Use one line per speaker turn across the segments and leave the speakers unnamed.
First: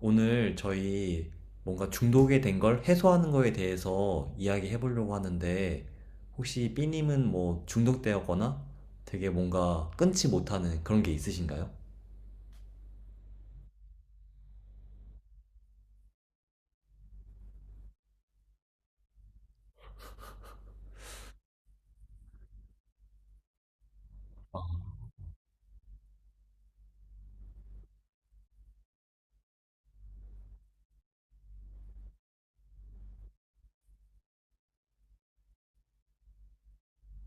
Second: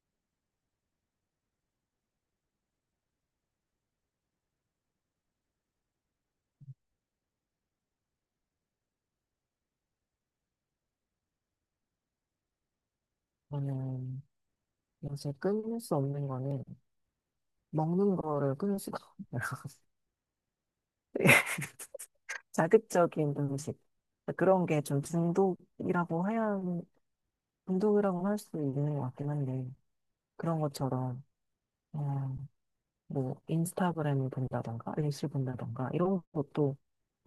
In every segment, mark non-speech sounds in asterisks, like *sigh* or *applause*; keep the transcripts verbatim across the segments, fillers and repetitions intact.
오늘 저희 뭔가 중독이 된 걸 해소하는 거에 대해서 이야기해 보려고 하는데, 혹시 B님은 뭐 중독되었거나 되게 뭔가 끊지 못하는 그런 게 있으신가요?
저는 요새 끊을 수 없는 거는 먹는 거를 끊을 수가 없어요. *laughs* 자극적인 음식. 그런 게 좀 중독이라고 해야, 중독이라고 할 수 있는 것 같긴 한데, 그런 것처럼, 어, 뭐, 인스타그램을 본다던가, 릴스 본다던가, 이런 것도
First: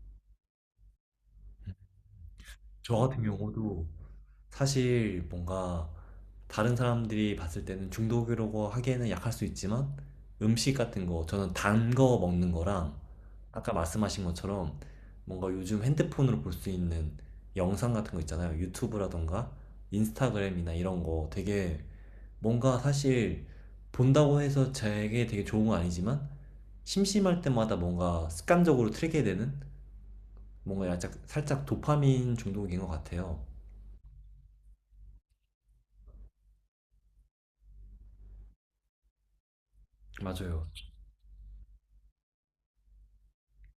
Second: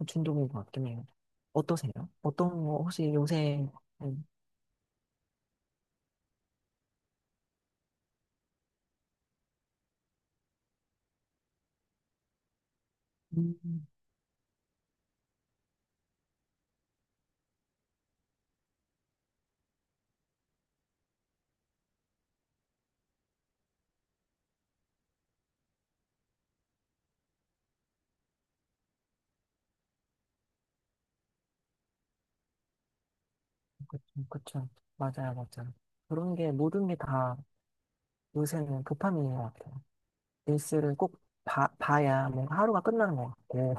중독인 것 같긴 해요. 어떠세요? 어떤 거,
저
혹시
같은
요새?
경우도
음.
사실 뭔가 다른 사람들이 봤을 때는 중독이라고 하기에는 약할 수 있지만 음식 같은 거, 저는 단 거 먹는 거랑 아까
음.
말씀하신 것처럼 뭔가 요즘 핸드폰으로 볼 수 있는 영상 같은 거 있잖아요. 유튜브라던가 인스타그램이나 이런 거 되게 뭔가 사실 본다고 해서 제게 되게 좋은 건 아니지만 심심할 때마다 뭔가 습관적으로 틀게 되는 뭔가 약간 살짝 도파민 중독인 것 같아요.
그쵸, 그쵸. 맞아요, 맞아요. 그런 게 모든 게 다 요새는 도파민인 것 같아요.
맞아요.
뉴스를 꼭 봐, 봐야 뭔가 하루가 끝나는 것 같고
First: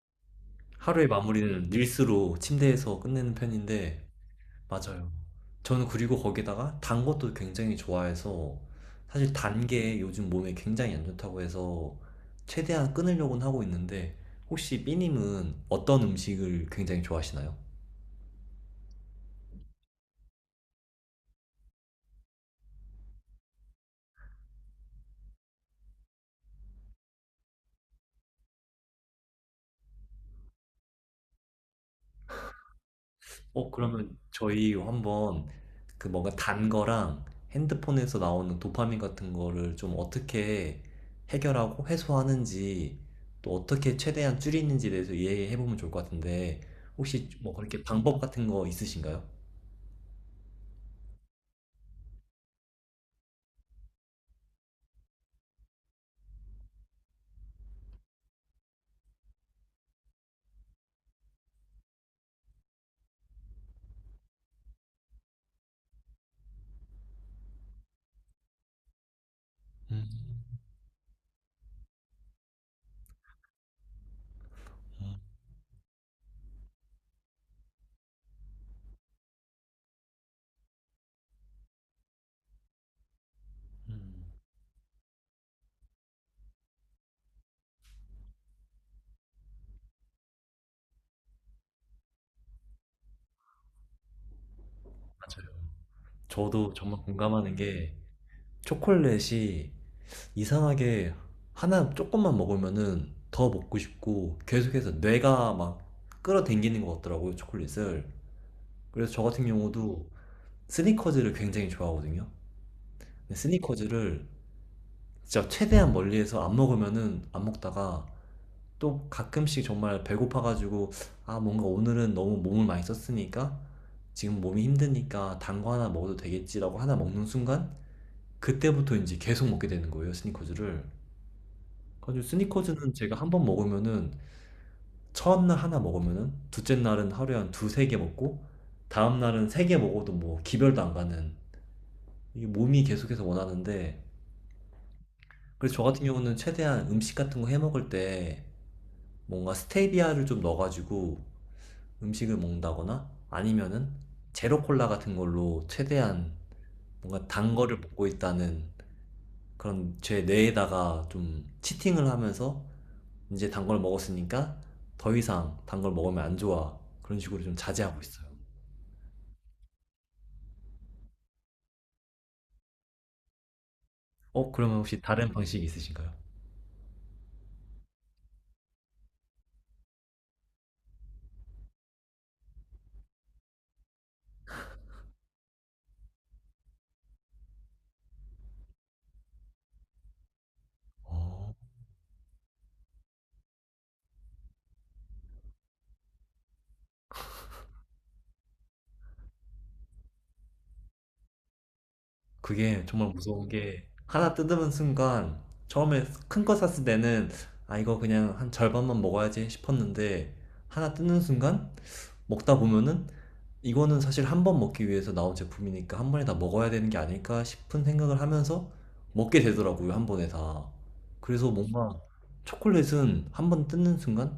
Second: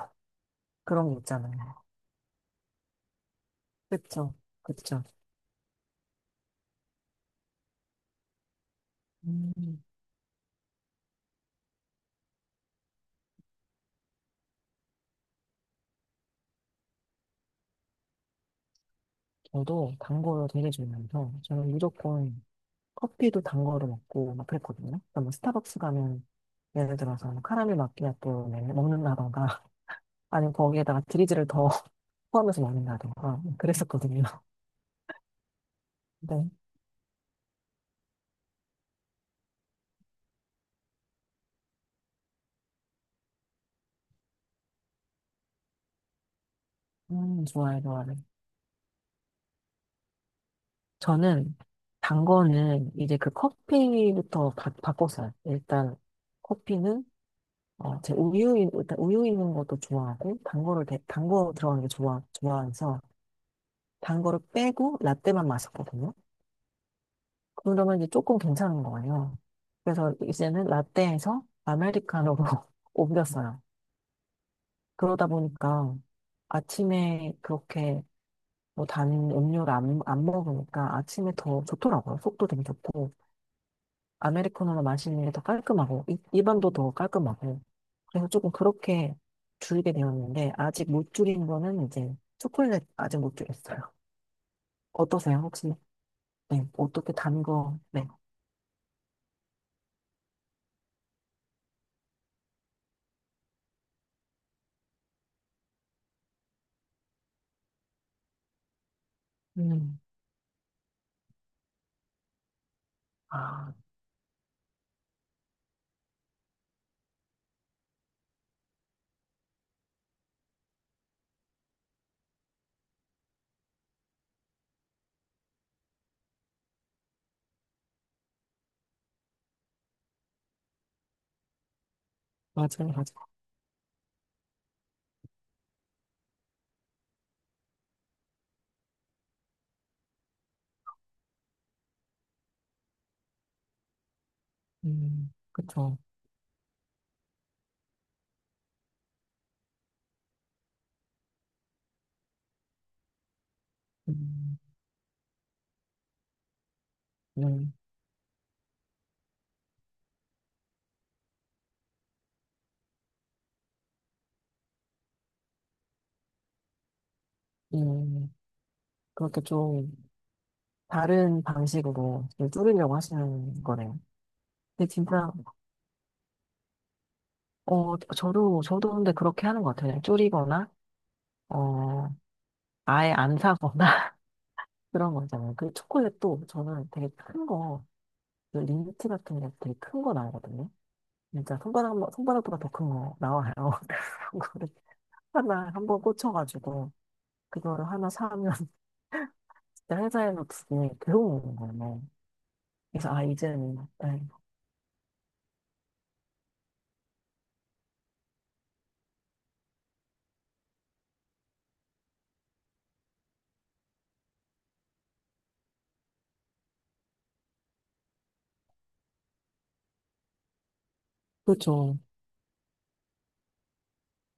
하루의
그런 게 있잖아요.
마무리는 릴스로 침대에서 끝내는 편인데,
그쵸, 그쵸.
맞아요. 저는 그리고 거기다가 단 것도 굉장히 좋아해서, 사실
음,
단 게 요즘 몸에 굉장히 안 좋다고 해서, 최대한 끊으려고는 하고 있는데, 혹시 삐님은 어떤 음식을 굉장히 좋아하시나요?
저도 단 거를 되게 좋아해서 저는 무조건 커피도 단 거를 먹고 막 그랬거든요. 그러니까 뭐 스타벅스 가면 예를 들어서 뭐 카라멜 마키아또 먹는다던가 *laughs* 아니면 거기에다가 드리즈를 더 *laughs* 포함해서 먹는다던가 뭐
어, 그러면
그랬었거든요.
저희 한번 그 뭔가
네.
단 거랑 핸드폰에서 나오는 도파민 같은 거를 좀 어떻게 해결하고 해소하는지 또 어떻게 최대한 줄이는지에 대해서 이해해 보면 좋을 것 같은데 혹시
음,
뭐
좋아요,
그렇게
좋아요.
방법 같은 거 있으신가요?
저는 단 거는 이제 그 커피부터 바, 꿨어요 일단. 커피는 어, 제 우유, 있- 일단 우유 있는 것도 좋아하고, 단 거를, 대- 단 거 들어가는 게 좋아, 좋아해서, 단 거를 빼고, 라떼만 마셨거든요. 그러면 이제 조금 괜찮은 거예요.
음,
그래서 이제는 라떼에서 아메리카노로 *laughs* 옮겼어요.
음,
그러다 보니까 아침에 그렇게 뭐 단 음료를 안, 안 먹으니까 아침에 더 좋더라고요. 속도 되게 좋고.
음.
아메리카노를 마시는 게 더 깔끔하고, 이- 입안도 더 깔끔하고. 그래서 조금 그렇게 줄이게 되었는데, 아직 못 줄인 거는 이제 초콜릿 아직 못 줄였어요. 어떠세요, 혹시? 네,
저도 정말
어떻게 단
공감하는
거,
게
네.
초콜릿이 이상하게 하나 조금만 먹으면은 더 먹고 싶고 계속해서 뇌가 막 끌어당기는 것 같더라고요, 초콜릿을. 그래서 저 같은
음,
경우도 스니커즈를 굉장히 좋아하거든요. 근데
아,
스니커즈를 진짜 최대한 멀리에서 안 먹으면은 안 먹다가 또 가끔씩 정말 배고파가지고 아, 뭔가 오늘은 너무 몸을 많이 썼으니까 지금 몸이 힘드니까 단거 하나 먹어도 되겠지라고 하나 먹는 순간 그때부터 이제 계속 먹게 되는 거예요, 스니커즈를. 그래서
맞아요,
스니커즈는 제가
맞아요.
한번 먹으면은 첫날 하나 먹으면은 둘째 날은 하루에 한 두세 개 먹고 다음 날은 세개 먹어도 뭐 기별도 안 가는, 이게 몸이 계속해서 원하는데,
음,
그래서 저
그쵸.
같은 경우는 최대한 음식 같은 거 해 먹을 때 뭔가 스테비아를 좀 넣어가지고 음식을 먹는다거나 아니면은
음,
제로 콜라 같은 걸로 최대한 뭔가 단
음,
거를 먹고 있다는 그런 제 뇌에다가 좀 치팅을 하면서 이제 단 걸 먹었으니까 더 이상 단 걸 먹으면 안 좋아 그런 식으로 좀 자제하고 있어요.
음, 그렇게 좀 다른 방식으로 좀 줄이려고 하시는 거네요.
어, 그러면
근데
혹시 다른
진짜,
방식이 있으신가요?
어, 저도, 저도 근데 그렇게 하는 것 같아요. 그냥 줄이거나, 어, 아예 안 사거나, 그런 거 있잖아요. 그 초콜릿도 저는 되게 큰 거, 그 린트 같은 게 되게 큰 거 나오거든요.
어.
진짜 손바닥, 손바닥보다 더 큰 거 나와요. *laughs* 그런 거를 하나, 한번 꽂혀가지고, 그거를 하나 사면 *laughs* 진짜 회사에서 되게 괴로 먹는 거예요.
그게 정말
그래서, 아,
무서운
이제는,
게
네.
하나 뜯으면 순간, 처음에 큰 거 샀을 때는 아, 이거 그냥 한 절반만 먹어야지 싶었는데 하나 뜯는 순간 먹다 보면은 이거는 사실 한 번 먹기 위해서 나온 제품이니까 한 번에 다 먹어야 되는 게 아닐까 싶은 생각을 하면서 먹게 되더라고요, 한 번에 다. 그래서 뭔가
그렇죠.
초콜릿은 한 번 뜯는 순간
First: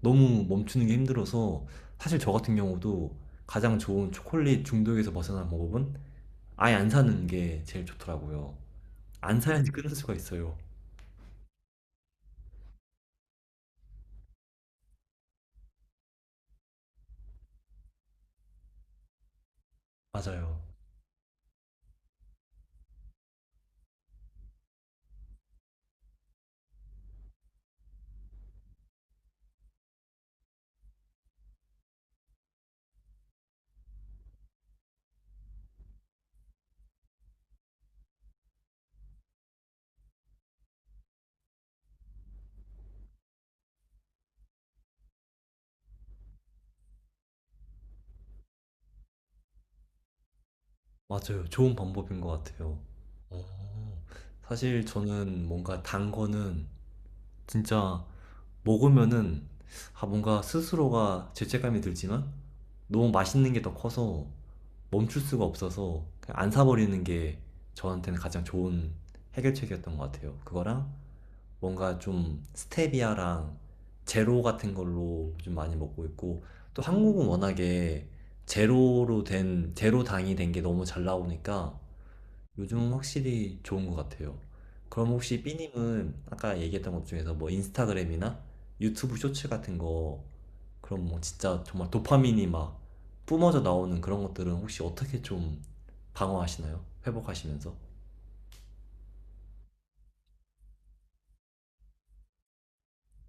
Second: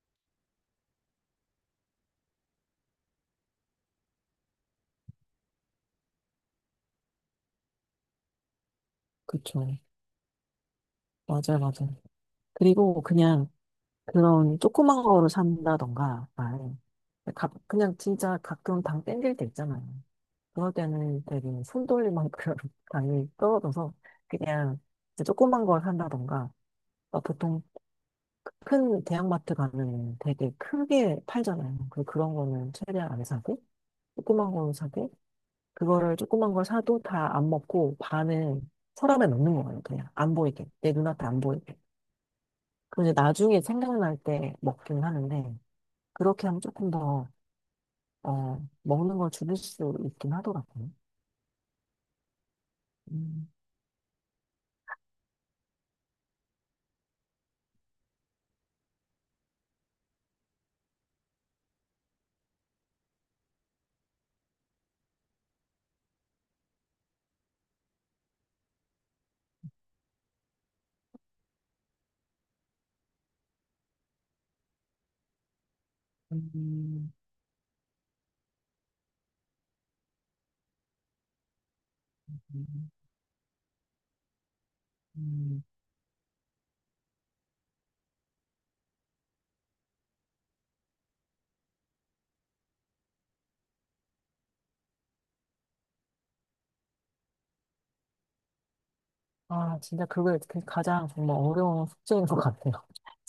너무 멈추는 게 힘들어서 사실 저 같은 경우도 가장 좋은 초콜릿 중독에서 벗어난 방법은 아예 안 사는 게 제일 좋더라고요. 안
그렇죠.
사야지 끊을 수가 있어요.
맞아요, 맞아요. 그리고 그냥 그런 조그만 거를 산다던가, 아, 가- 그냥 진짜 가끔 당 땡길 때 있잖아요.
맞아요.
그럴 때는 되게 손 돌릴 만큼 *laughs* 당이 떨어져서 그냥 이제 조그만 걸 산다던가 막 보통 큰 대형마트 가면 되게 크게 팔잖아요. 그 그런 거는 최대한 안 사고 조그만 걸로 사고 그거를 조그만 걸 사도 다 안 먹고 반은 서랍에 넣는 거예요. 그냥 안 보이게 내 눈앞에 안 보이게. 그리고 이제 나중에 생각날 때 먹긴 하는데 그렇게 하면 조금 더 어, 먹는 걸 줄일 수 있긴 하더라고요.
맞아요. 좋은 방법인 것 같아요.
음.
어. 사실 저는 뭔가 단 거는 진짜 먹으면은 아, 뭔가 스스로가 죄책감이 들지만 너무 맛있는 게 더 커서 멈출 수가 없어서 그냥 안 사버리는 게 저한테는 가장 좋은 해결책이었던 것 같아요. 그거랑 뭔가 좀 스테비아랑 제로 같은 걸로 좀 많이 먹고 있고, 또
음.
한국은 워낙에 제로로 된 제로 당이 된 게 너무 잘 나오니까
음.
요즘은 확실히 좋은 것 같아요. 그럼 혹시
음.
삐님은 아까 얘기했던 것 중에서 뭐 인스타그램이나 유튜브 쇼츠 같은 거, 그럼 뭐 진짜 정말 도파민이 막 뿜어져 나오는 그런 것들은 혹시 어떻게 좀 방어하시나요? 회복하시면서?
아, 진짜 그게 그 가장 정말 어려운 숙제인 것 같아요.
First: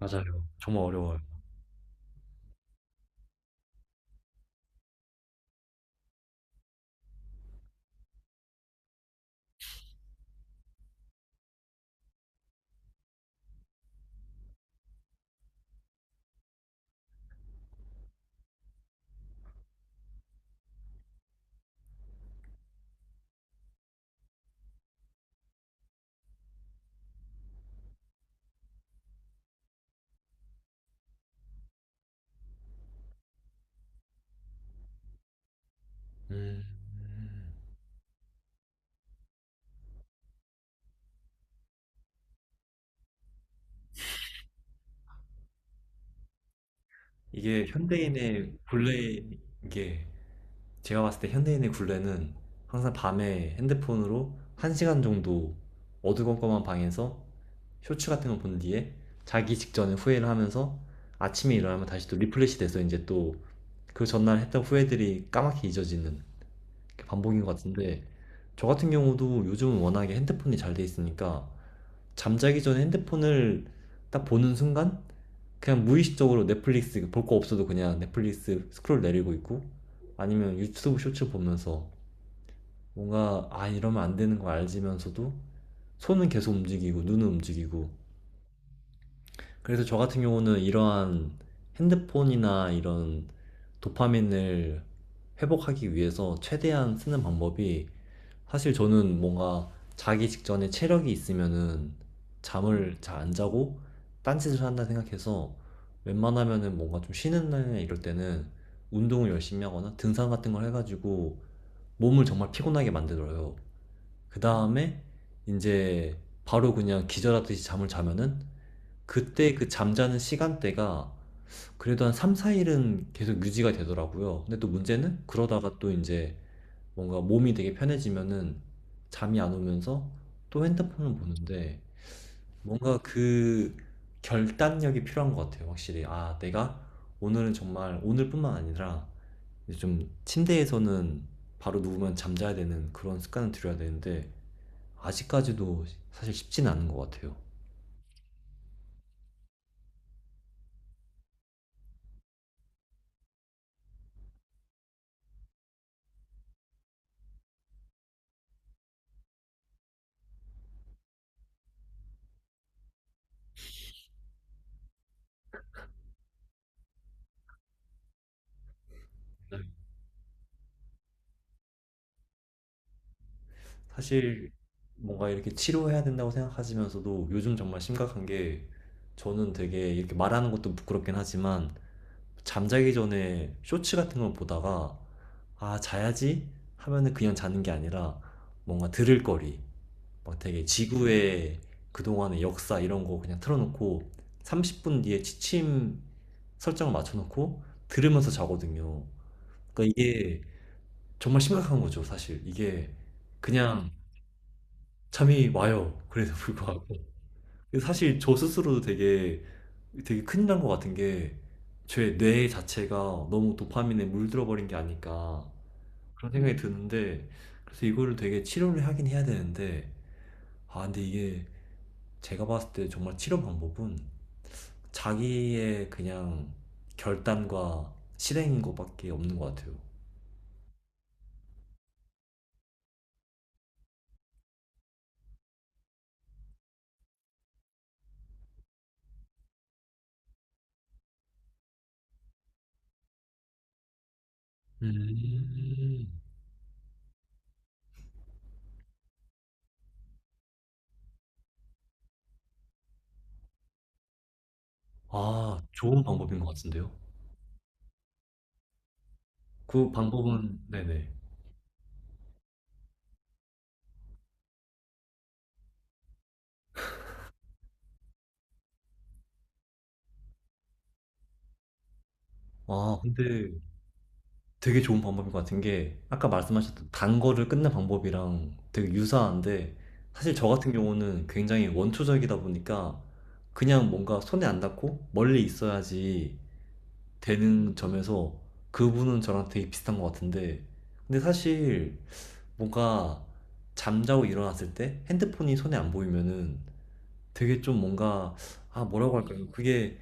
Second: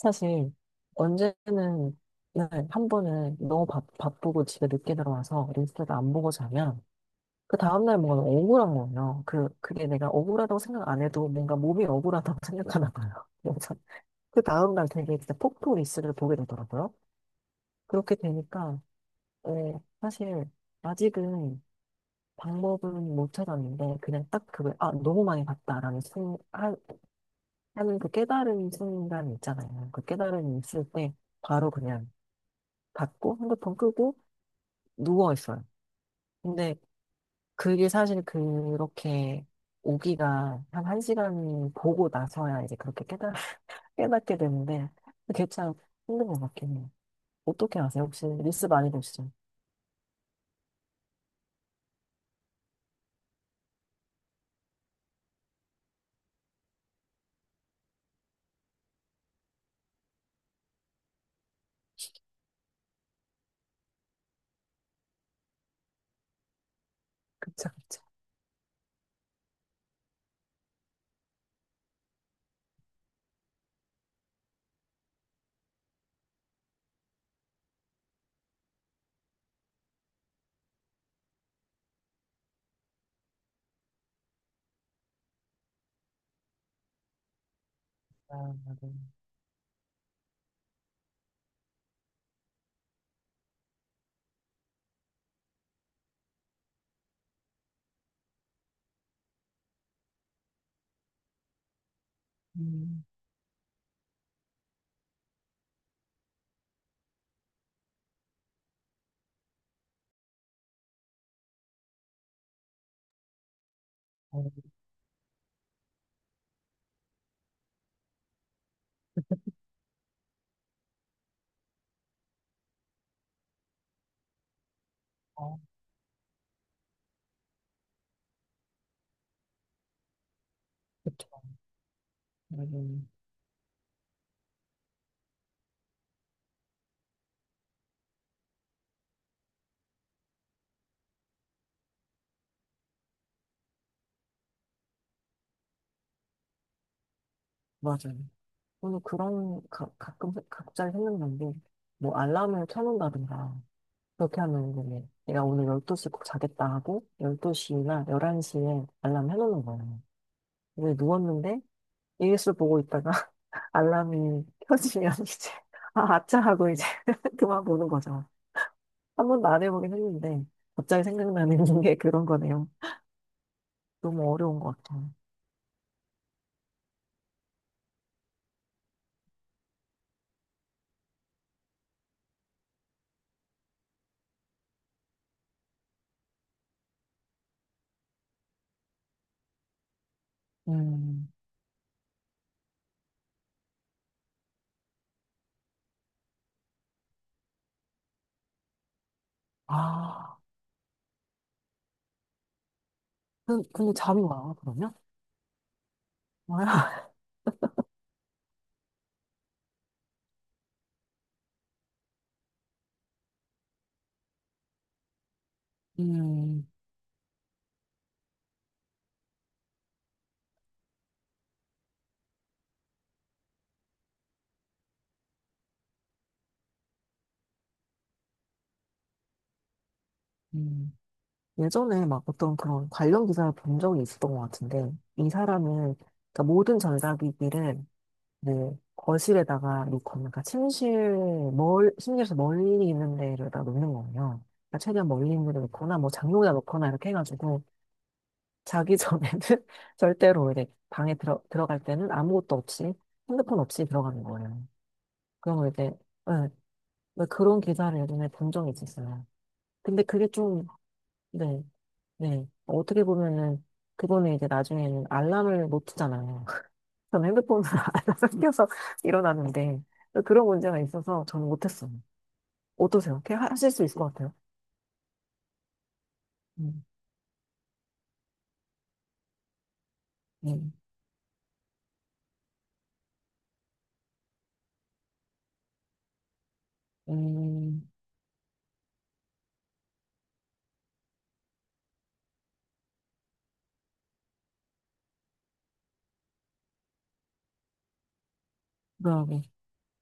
맞아요. 정말 어려워요.
언제는, 네, 한 번은 너무 바, 바쁘고 집에 늦게 들어와서 리스를 안 보고 자면, 그 다음날 뭔가 너무 억울한 거예요. 그, 그게 내가 억울하다고 생각 안 해도 뭔가 몸이 억울하다고 *laughs* 생각하나 봐요. 그래서 그 다음날 되게 진짜 폭포 리스를 보게 되더라고요. 그렇게 되니까, 어, 사실, 아직은 방법은 못 찾았는데, 그냥 딱 그걸, 아, 너무 많이 봤다라는 하는 그 깨달은 순간 있잖아요. 그 깨달음이 있을 때 바로 그냥 닫고 핸드폰 끄고 누워 있어요.
음.
근데 그게 사실 그렇게 오기가 한 한 시간 보고 나서야 이제 그렇게 깨달, *laughs* 깨닫게 되는데 그게 참 힘든 것 같긴 해요.
이게
어떻게 아세요? 혹시
현대인의
뉴스 많이
굴레,
보시죠?
이게 제가 봤을 때 현대인의 굴레는 항상 밤에 핸드폰으로 한시간 정도 어두컴컴한 방에서 쇼츠 같은 거 본 뒤에 자기 직전에 후회를 하면서 아침에 일어나면 다시 또 리플레시 돼서 이제 또 그 전날 했던 후회들이 까맣게 잊어지는 그 반복인 것
그쵸, 그쵸.
같은데, 저 같은 경우도 요즘은 워낙에 핸드폰이 잘 돼 있으니까 잠자기 전에 핸드폰을 딱 보는 순간 그냥 무의식적으로 넷플릭스 볼 거 없어도 그냥 넷플릭스 스크롤 내리고 있고, 아니면 유튜브 쇼츠 보면서 뭔가 아, 이러면 안 되는 거 알지면서도 손은 계속 움직이고 눈은 움직이고.
아, 맞아요.
그래서 저 같은 경우는 이러한 핸드폰이나 이런 도파민을 회복하기 위해서 최대한 쓰는 방법이, 사실 저는 뭔가 자기 직전에 체력이 있으면은 잠을
음,
잘 안 자고 딴짓을 한다 생각해서 웬만하면은 뭔가 좀 쉬는 날이나 이럴 때는 운동을 열심히 하거나 등산 같은 걸 해가지고 몸을 정말 피곤하게 만들어요. 그
어,
다음에 이제 바로 그냥 기절하듯이 잠을 자면은 그때 그 잠자는 시간대가 그래도 한 삼, 사 일은 계속 유지가 되더라고요. 근데 또 문제는
어,
그러다가 또 이제 뭔가 몸이 되게 편해지면은 잠이 안 오면서 또 핸드폰을
그쵸.
보는데, 뭔가
음,
그 결단력이 필요한 것 같아요, 확실히. 아, 내가 오늘은 정말, 오늘뿐만 아니라 이제 좀 침대에서는 바로 누우면 잠자야 되는 그런 습관을 들여야 되는데 아직까지도 사실 쉽지는 않은 것 같아요.
맞아요. 오늘 그런 가, 가끔 갑자기 생각난 게 뭐 알람을 켜놓는다든가 그렇게 하면 되네. 내가 오늘 열두 시 꼭 자겠다 하고, 열두 시나 열한 시에 알람 해놓는 거예요. 근데 누웠는데, 일기수 보고 있다가 *laughs* 알람이 켜지면 *laughs* 이제, 아, 아차 하고 이제 *laughs* 그만 보는 거죠. 한 번도
네.
안 해보긴 했는데, 갑자기 생각나는 *laughs* 게 그런 거네요. 너무
사실
어려운 것 같아요.
뭔가 이렇게 치료해야 된다고 생각하시면서도 요즘 정말 심각한 게, 저는 되게 이렇게 말하는 것도 부끄럽긴 하지만 잠자기 전에 쇼츠 같은 걸 보다가 아, 자야지 하면은 그냥 자는 게 아니라 뭔가 들을 거리, 막 되게
음,
지구의 그동안의 역사 이런 거 그냥 틀어놓고 삼십 분 뒤에 취침 설정을 맞춰놓고 들으면서 자거든요. 그러니까
아,
이게 정말 심각한 거죠, 사실. 이게
근-
그냥
근데 잠이 와, 그러면?
잠이 와요. 그래도
와요?
불구하고.
*laughs*
사실 저 스스로도 되게 되게 큰일 난 것 같은 게 제 뇌 자체가 너무 도파민에 물들어 버린 게 아닐까 그런 생각이
음.
드는데, 그래서 이거를 되게 치료를 하긴 해야 되는데 아, 근데 이게 제가 봤을 때 정말 치료 방법은 자기의 그냥 결단과 실행인 것밖에 없는 것 같아요.
음. 예전에 막 어떤 그런 관련 기사를 본 적이 있었던 것 같은데, 이 사람은, 그러니까 모든 전자기기를 뭐 거실에다가 놓고, 그러니까 침실, 멀, 침실에서 멀리 있는 데에다 놓는 거예요. 그러니까 최대한 멀리 있는 데 놓거나, 뭐
음.
장롱에다 놓거나 이렇게 해가지고, 자기 전에는 *laughs* 절대로 이제 방에 들어, 들어갈 때는 아무것도 없이, 핸드폰 없이 들어가는 거예요. 그런
아,
거 이제,
좋은 방법인 것 같은데요?
네, 그런 기사를 예전에 본 적이 있었어요.
그
근데 그게
방법은,
좀,
네네.
네. 네. 어떻게 보면은 그분은 이제 나중에는 알람을 못 트잖아요. *laughs* 저는 핸드폰으로 *laughs* 알람을 켜서 일어나는데 그런 문제가 있어서 저는 못했어요.
아,
어떠세요? 이렇게 하-
근데
하실 수 있을 것 같아요.
되게 좋은 방법인 것 같은 게 아까
음,
말씀하셨던 단 거를 끊는 방법이랑 되게 유사한데, 사실 저
네.
같은 경우는 굉장히 원초적이다 보니까 그냥 뭔가 손에 안 닿고 멀리 있어야지 되는
음,
점에서 그분은 저랑 되게 비슷한 것 같은데, 근데 사실 뭔가 잠자고 일어났을 때 핸드폰이 손에 안 보이면은 되게 좀 뭔가, 아, 뭐라고
그러게.
할까요? 그게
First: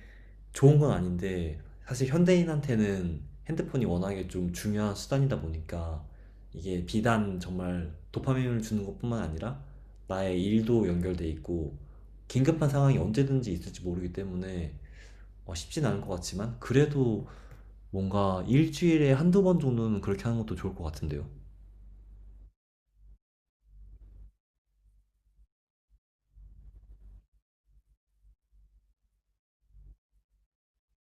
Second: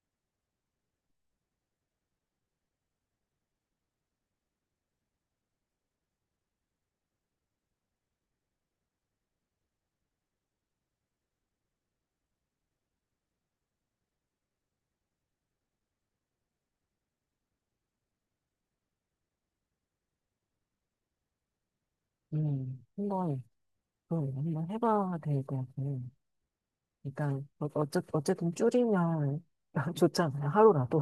좋은 건 아닌데 사실 현대인한테는 핸드폰이 워낙에 좀 중요한 수단이다 보니까 이게 비단 정말 도파민을 주는 것뿐만 아니라 나의 일도 연결돼 있고 긴급한 상황이 언제든지 있을지 모르기 때문에 어, 쉽진 않을 것 같지만 그래도 뭔가 일주일에 한두 번 정도는 그렇게 하는 것도 좋을 것 같은데요.
음, 한번, 그럼 한번 해봐야 될 것 같아요. 일단, 어- 어째, 어쨌든 줄이면 *laughs* 좋잖아요. 하루라도.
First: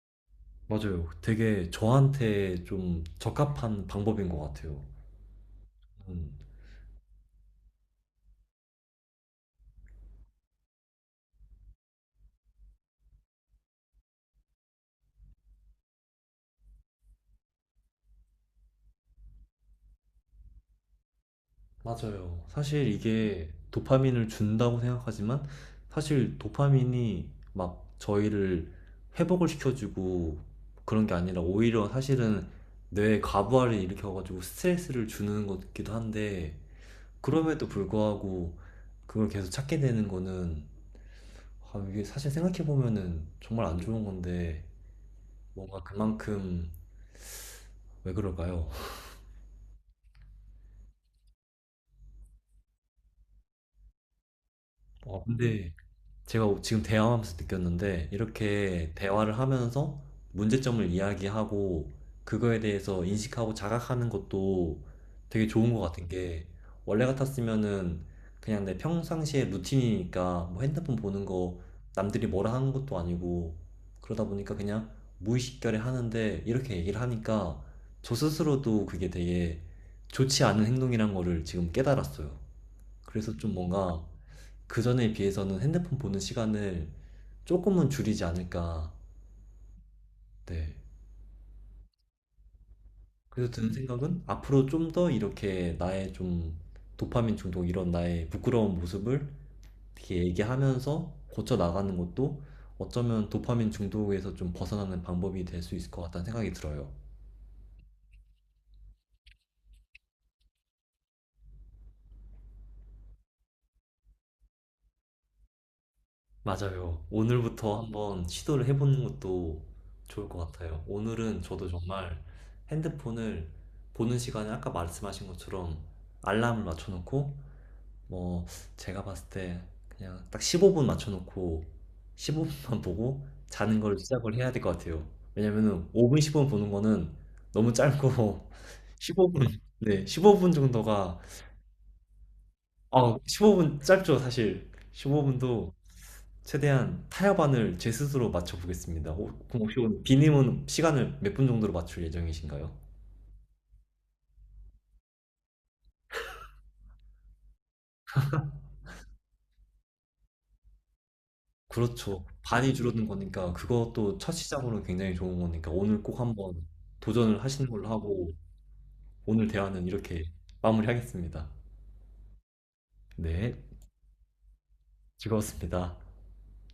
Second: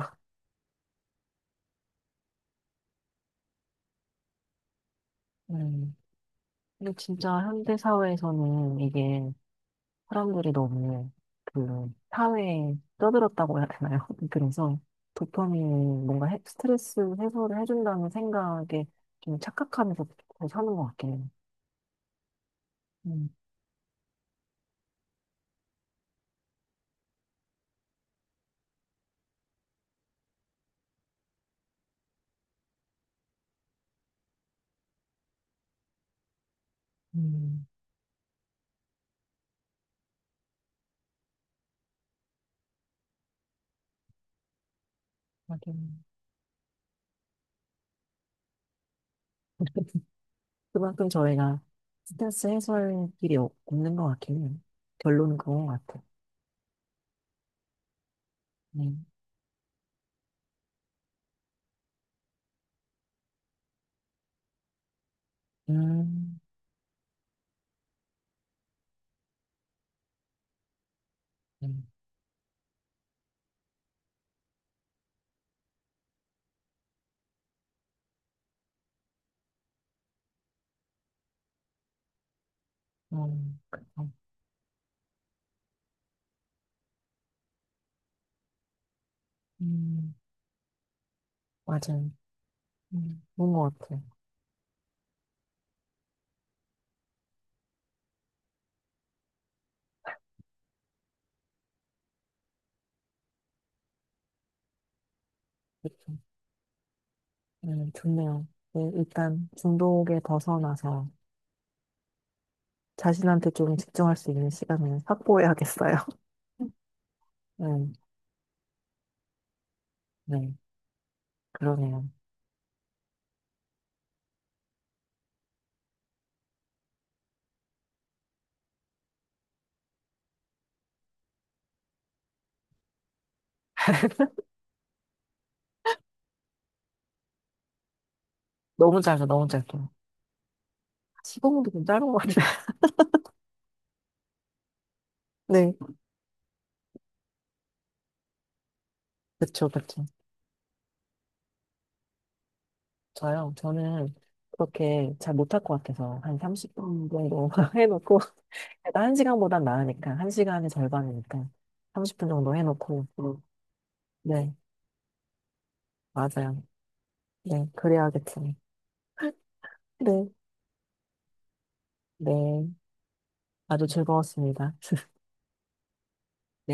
맞아요. 되게 저한테 좀 적합한 방법인 것 같아요.
음,
음.
근데 진짜 현대사회에서는 이게 사람들이 너무 그 사회에 떠들었다고 해야 되나요? *laughs* 그래서 도파민이 뭔가 해- 스트레스 해소를 해준다는 생각에 좀 착각하면서 잘 사는 것 같긴 해요.
맞아요. 사실
음,
이게 도파민을 준다고 생각하지만 사실 도파민이 막 저희를 회복을 시켜주고 그런 게 아니라 오히려 사실은 뇌에 과부하를 일으켜가지고 스트레스를 주는 것기도 한데,
음,
그럼에도 불구하고 그걸 계속 찾게 되는 거는, 아, 이게 사실 생각해보면은 정말 안 좋은 건데 뭔가
하긴.
그만큼, 왜 그럴까요?
그만큼 저희가 스트레스 해소할 길이 없- 없는 것 같긴 해요.
아,
결론은 그건
근데
것 같아요.
제가 지금 대화하면서 느꼈는데 이렇게
네.
대화를 하면서 문제점을 이야기하고 그거에 대해서 인식하고 자각하는 것도 되게 좋은 것 같은
음,
게, 원래 같았으면은 그냥 내 평상시의 루틴이니까 뭐 핸드폰 보는 거
네.
남들이 뭐라 하는 것도 아니고 그러다 보니까 그냥 무의식결에 하는데, 이렇게 얘기를 하니까 저 스스로도 그게 되게 좋지 않은 행동이란 거를 지금 깨달았어요. 그래서 좀
음,
뭔가
그쵸.
그전에 비해서는 핸드폰 보는 시간을 조금은 줄이지 않을까.
음,
네.
맞아요. 음,
그래서
좋은
드는 음.
것 같아요.
생각은 앞으로 좀 더 이렇게 나의 좀 도파민 중독 이런 나의 부끄러운 모습을 이렇게 얘기하면서 고쳐 나가는 것도 어쩌면 도파민 중독에서 좀 벗어나는 방법이 될 수 있을 것
그쵸.
같다는 생각이 들어요.
음, 좋네요. 네, 일단 중독에 벗어나서 자신한테 좀 집중할 수 있는 시간을 확보해야겠어요. *laughs*
맞아요.
네,
오늘부터 한번 시도를 해보는 것도 좋을 것
네,
같아요. 오늘은 저도
그러네요.
정말 핸드폰을 보는 시간에 아까 말씀하신 것처럼 알람을 맞춰놓고, 뭐 제가 봤을 때 그냥 딱 십오 분 맞춰놓고 십오 분만 보고 자는 걸 시작을
*laughs*
해야 될 것 같아요. 왜냐면은 오 분, 십 분 보는 거는 너무 짧고 *laughs*
너무 짧아, 너무
십오 분,
짧아.
네, 십오 분 정도가,
시공분도 좀 짧은 것 같아요. *laughs*
아, 십오 분 짧죠, 사실. 십오 분도
네,
최대한 타협안을 제 스스로 맞춰보겠습니다. 오, 그럼
그쵸,
혹시 오늘
그쵸.
비님은 시간을 몇 분 정도로 맞출 예정이신가요?
저요, 저는 그렇게 잘 못할 것 같아서 한 삼십 분 정도 *laughs* 해놓고, 그래도 한시간보단 나으니까, 한시간의 절반이니까
그렇죠.
삼십 분 정도
반이 줄어든
해놓고, 음,
거니까 그것도 첫
네,
시작으로 굉장히 좋은 거니까 오늘 꼭
맞아요.
한번 도전을
네,
하시는 걸로 하고
그래야겠죠.
오늘 대화는 이렇게
네,
마무리하겠습니다.
네,
네,
아주 즐거웠습니다. *laughs*
즐거웠습니다.
네.